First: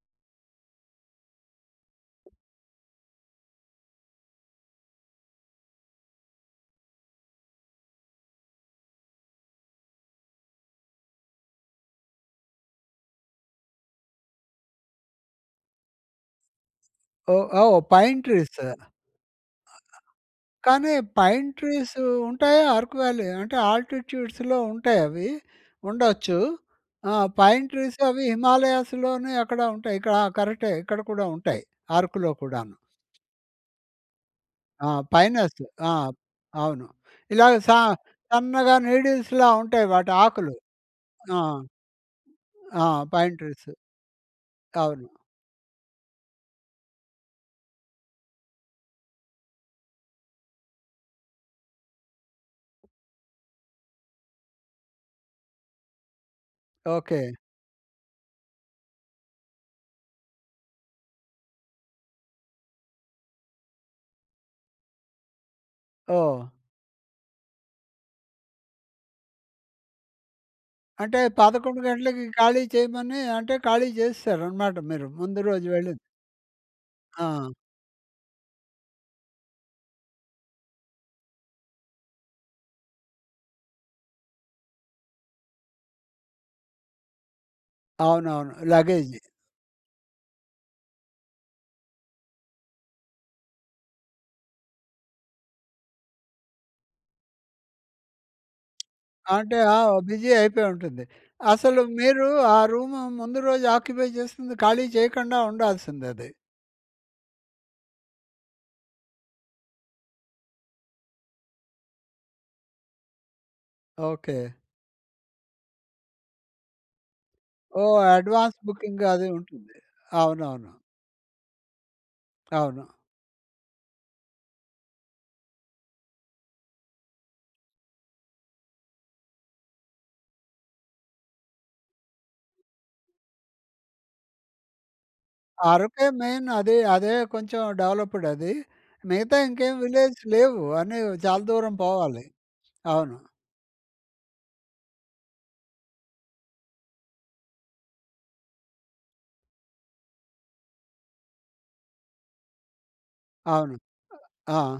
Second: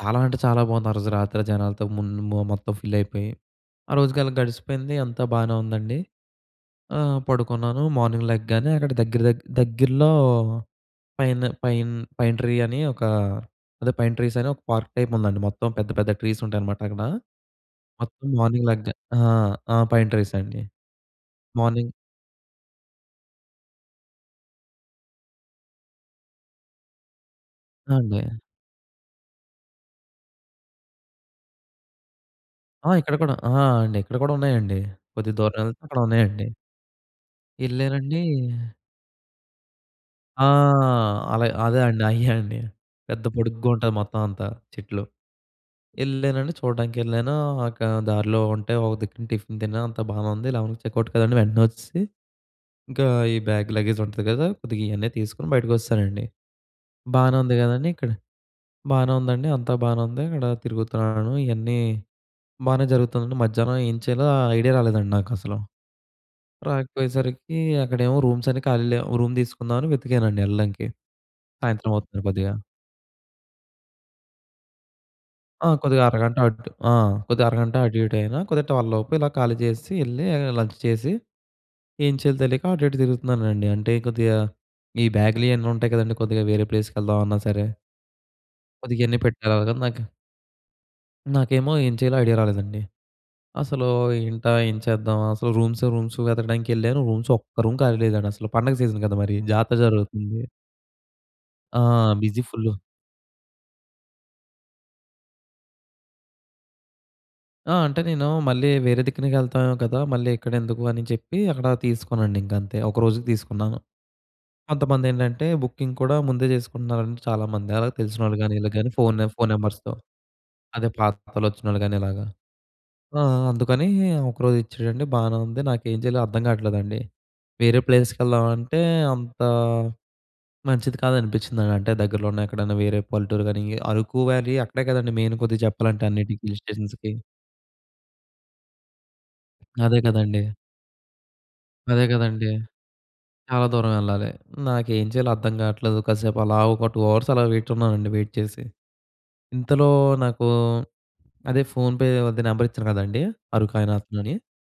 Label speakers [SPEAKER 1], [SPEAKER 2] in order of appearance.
[SPEAKER 1] చాలా అంటే చాలా బావుంది. ఆ రోజు రాత్రి ఆ జనాలతో ముంద్ మొ మొత్తం ఫిల్ అయిపోయి. ఆ రోజుకి అలా గడిసిపోయింది. అంతా బానే ఉందండి. ఆహ్, పడుకున్నాను. మార్నింగ్ లెగ్గానే అక్కడ దగ్గర దగ్ దగ్గరలో పైన పైన్ పైన్ ట్రీ అని ఒక, అదే పైన్ ట్రీస్ అని ఒక పార్క్ టైప్ ఉందండి. మొత్తం పెద్ద, పెద్ద ట్రీస్ ఉంటాయనమాట అక్కడా.
[SPEAKER 2] ఓహ్! ఔ పైన్
[SPEAKER 1] మొత్తం
[SPEAKER 2] ట్రీస్.
[SPEAKER 1] మార్నింగ్ లెగ్గా ఆ! ఆ! పైన్ ట్రీస్ అండి.
[SPEAKER 2] కానీ, పైన్
[SPEAKER 1] మార్నింగ్
[SPEAKER 2] ట్రీసూ ఉంటాయా? అరుకు వ్యాలీ అంటే ఆల్టిట్యూడ్స్‌లో ఉంటాయవి. ఉండొచ్చూ. ఆ! పైన్
[SPEAKER 1] ఆ!
[SPEAKER 2] ట్రీస్
[SPEAKER 1] అండి.
[SPEAKER 2] అవి హిమాలయాస్‌లోనే అక్కడ ఉంటాయి. ఇకడ ఆ! కరెక్టే. ఇక్కడ కూడా ఉంటాయి అరుకులో కూడాను.
[SPEAKER 1] ఆ! ఇక్కడ కూడా ఆహా! అండి. ఇక్కడ కూడా ఉన్నాయండి.
[SPEAKER 2] ఆ!
[SPEAKER 1] కొద్దిగ దూరం
[SPEAKER 2] పైనస్.
[SPEAKER 1] ఎళ్తే
[SPEAKER 2] ఆ!
[SPEAKER 1] అక్కడ ఉన్నాయండి.
[SPEAKER 2] అవును. ఇలాగ సా
[SPEAKER 1] ఎల్లారండీ
[SPEAKER 2] సన్నగా నీడిల్స్‌లా ఉంటాయి
[SPEAKER 1] ఆ!
[SPEAKER 2] వాటాకులు. ఆ!
[SPEAKER 1] అల అదే అండి. అయ్యే అండి.
[SPEAKER 2] ఆ!
[SPEAKER 1] పెద్ద
[SPEAKER 2] పైన్ ట్రీస్.
[SPEAKER 1] పొడుగ్గా ఉంటంది, మొత్తం అంతా చెట్లు.
[SPEAKER 2] అవును.
[SPEAKER 1] ఎళ్ళానండి, చూడడానికెళ్ళానూ అక దారిలో ఉంటే ఒక దిక్కున టిఫిన్ తిన్నాను. అంతా బానే ఉంది. 11కి చెకౌట్ కదండీ. వెంటనే వచ్చేసి, ఇంకా ఈ బ్యాగ్, లగేజ్ ఉంటది కదా! కొద్దిగా ఇయన్నీ తీసుకొని బయటకొచ్చెశానండి.
[SPEAKER 2] ఓకె.
[SPEAKER 1] బానే ఉంది కదా! అని ఇక్కడ బానే ఉందండి. అంతా బానే ఉంది. ఇక్కడ తిరుగుతున్నాను ఇయన్నీ బానే జరుగుతుందండి. మధ్యాహ్నం ఏం చెయ్యాలో ఆ ఐడియా రాలేదండి నాకసలు.
[SPEAKER 2] ఓహ్!
[SPEAKER 1] రాకపోయేసరికీ అక్కడేమో రూమ్స్ అన్ని ఖాళీ లేవు. ఓ రూమ్ తీసుకుందాం అని వెతికానండి ఎళ్ళడానికి.
[SPEAKER 2] అంటే 11
[SPEAKER 1] సాయంత్రం అవుతుంది
[SPEAKER 2] గంటలకి
[SPEAKER 1] కొద్దిగా.
[SPEAKER 2] ఖాళీ చెయ్యమనీ అంటే, ఖాళీ చేసేశారనమాట మీరు. ముందు రోజు
[SPEAKER 1] ఆ!
[SPEAKER 2] వెళ్ళింది.
[SPEAKER 1] కొద్దిగా అరగంట అట్ ఆ! కొద్దిగా
[SPEAKER 2] ఆ!
[SPEAKER 1] అరగంట అటు ఇటు అయినా కొద్దిగా 12 లోపు ఇలా ఖాళీ చేసెసీ ఎళ్ళీ ఆహ్, లంచ్ చేసి, ఏం చెయ్యాలో తెలీక అటు ఇటు తిరుగుతున్నానండి. అంటే కొద్దిగా ఈ బ్యాగ్‌లు ఇయన్నీ ఉంటాయి కదండీ. కొద్దిగా వేరే ప్లేస్‌కి వెళ్దామన్నా సరే.
[SPEAKER 2] అవునవును.
[SPEAKER 1] కొద్దిగా
[SPEAKER 2] లగేజీ.
[SPEAKER 1] ఇయన్నీ పెట్టేలొగా నాకు నాకేమో ఏం చెయ్యాలో ఐడియా రాలేదండి. అసలూ ఏంటా ఏం చేద్దామ్, అసలు రూమ్స్, రూమ్స్ వెతకడానికి వెళ్ళాను. రూమ్స్ ఒక్క రూమ్ ఖాళీ లేదండి అసలు. పండుగ సీజన్ కదా! మరీ,
[SPEAKER 2] అంటే
[SPEAKER 1] జాతర
[SPEAKER 2] ఆవ్ బిజీ
[SPEAKER 1] జరుగుతుంది.
[SPEAKER 2] అయిపోయి ఉంటుంది.
[SPEAKER 1] ఆ!
[SPEAKER 2] అసలు మీరూ
[SPEAKER 1] బిజీ
[SPEAKER 2] ఆ
[SPEAKER 1] ఫుల్.
[SPEAKER 2] రూమ్ ముందు రోజు ఆక్యుపై చేసింది ఖాళీ చెయ్యకండా ఉండాల్సిందిది.
[SPEAKER 1] ఆ! అంటే నేనూ మళ్ళీ వేరే దిక్కునకి ఎళ్తాఏమో కదా! మళ్ళీ ఇక్కడెందుకు అని చెప్పి అక్కడా తీసుకోనండి ఇంక అంతే. ఒకరోజుకు తీసుకున్నాను.
[SPEAKER 2] ఓకె.
[SPEAKER 1] కొంతమందేంటంటే బుకింగ్ కూడా ముందే చేసుకుంటున్నారండి చాలామంది. అలా
[SPEAKER 2] ఓహ్!
[SPEAKER 1] తెలిసినోళ్ళు గానీ,
[SPEAKER 2] అడ్వాన్స్
[SPEAKER 1] ఈళ్ళకు గానీ
[SPEAKER 2] బుకింగ్
[SPEAKER 1] ఫోనె
[SPEAKER 2] అది
[SPEAKER 1] ఫోన్
[SPEAKER 2] ఉంటుంది.
[SPEAKER 1] నంబర్స్‌తో.
[SPEAKER 2] అవునవును.
[SPEAKER 1] అదే పాతలోచ్చినోళ్ళు గానీ ఇలాగా.
[SPEAKER 2] అవును.
[SPEAKER 1] ఆ! అందుకనీ ఒకరోజు ఇచ్చాడండి, బానే ఉంది. నాకేం జెయ్యాలో అర్థం గాట్లేదండి. వేరే ప్లేసెస్‌కి ఎళ్దామంటే అంతా మంచిది కాదనిపిచ్చిందండి. అంటే దగ్గరలో ఉన్న ఎక్కడన్నా వేరే పల్లెటూరు గానీ ఈ అరుకు వ్యాలీ అక్కడే కదండీ మెయిన్ కొద్దిగ జెప్పాలంటే
[SPEAKER 2] అరుకే
[SPEAKER 1] అన్నిటికి,
[SPEAKER 2] మెయిన్.
[SPEAKER 1] హిల్
[SPEAKER 2] అదే
[SPEAKER 1] స్టేషన్స్‌కి.
[SPEAKER 2] అదే కొంచెం డెవలప్‌డ్ అదీ. మిగతా ఇంకేం
[SPEAKER 1] అదే
[SPEAKER 2] విలేజ్
[SPEAKER 1] కదండీ.
[SPEAKER 2] లేవు. అన్నీ చాలా దూరం
[SPEAKER 1] అదే
[SPEAKER 2] పోవాలి.
[SPEAKER 1] కదండీ.
[SPEAKER 2] అవును.
[SPEAKER 1] చాలా దూరం ఎళ్ళాలి. నాకేం చెయ్యాలో అర్థం కాట్లేదు. కసేపు అలా ఒక 2 అవర్స్ అలా వెయిట్ ఉన్నానండి వెయిట్ చేసి. ఇంతలో నాకూ అదే ఫోన్‌పే వాడిది నెంబర్ ఇచ్చాను కదండీ
[SPEAKER 2] అవును.
[SPEAKER 1] అరుకాయిన అతనని.
[SPEAKER 2] అ ఆ!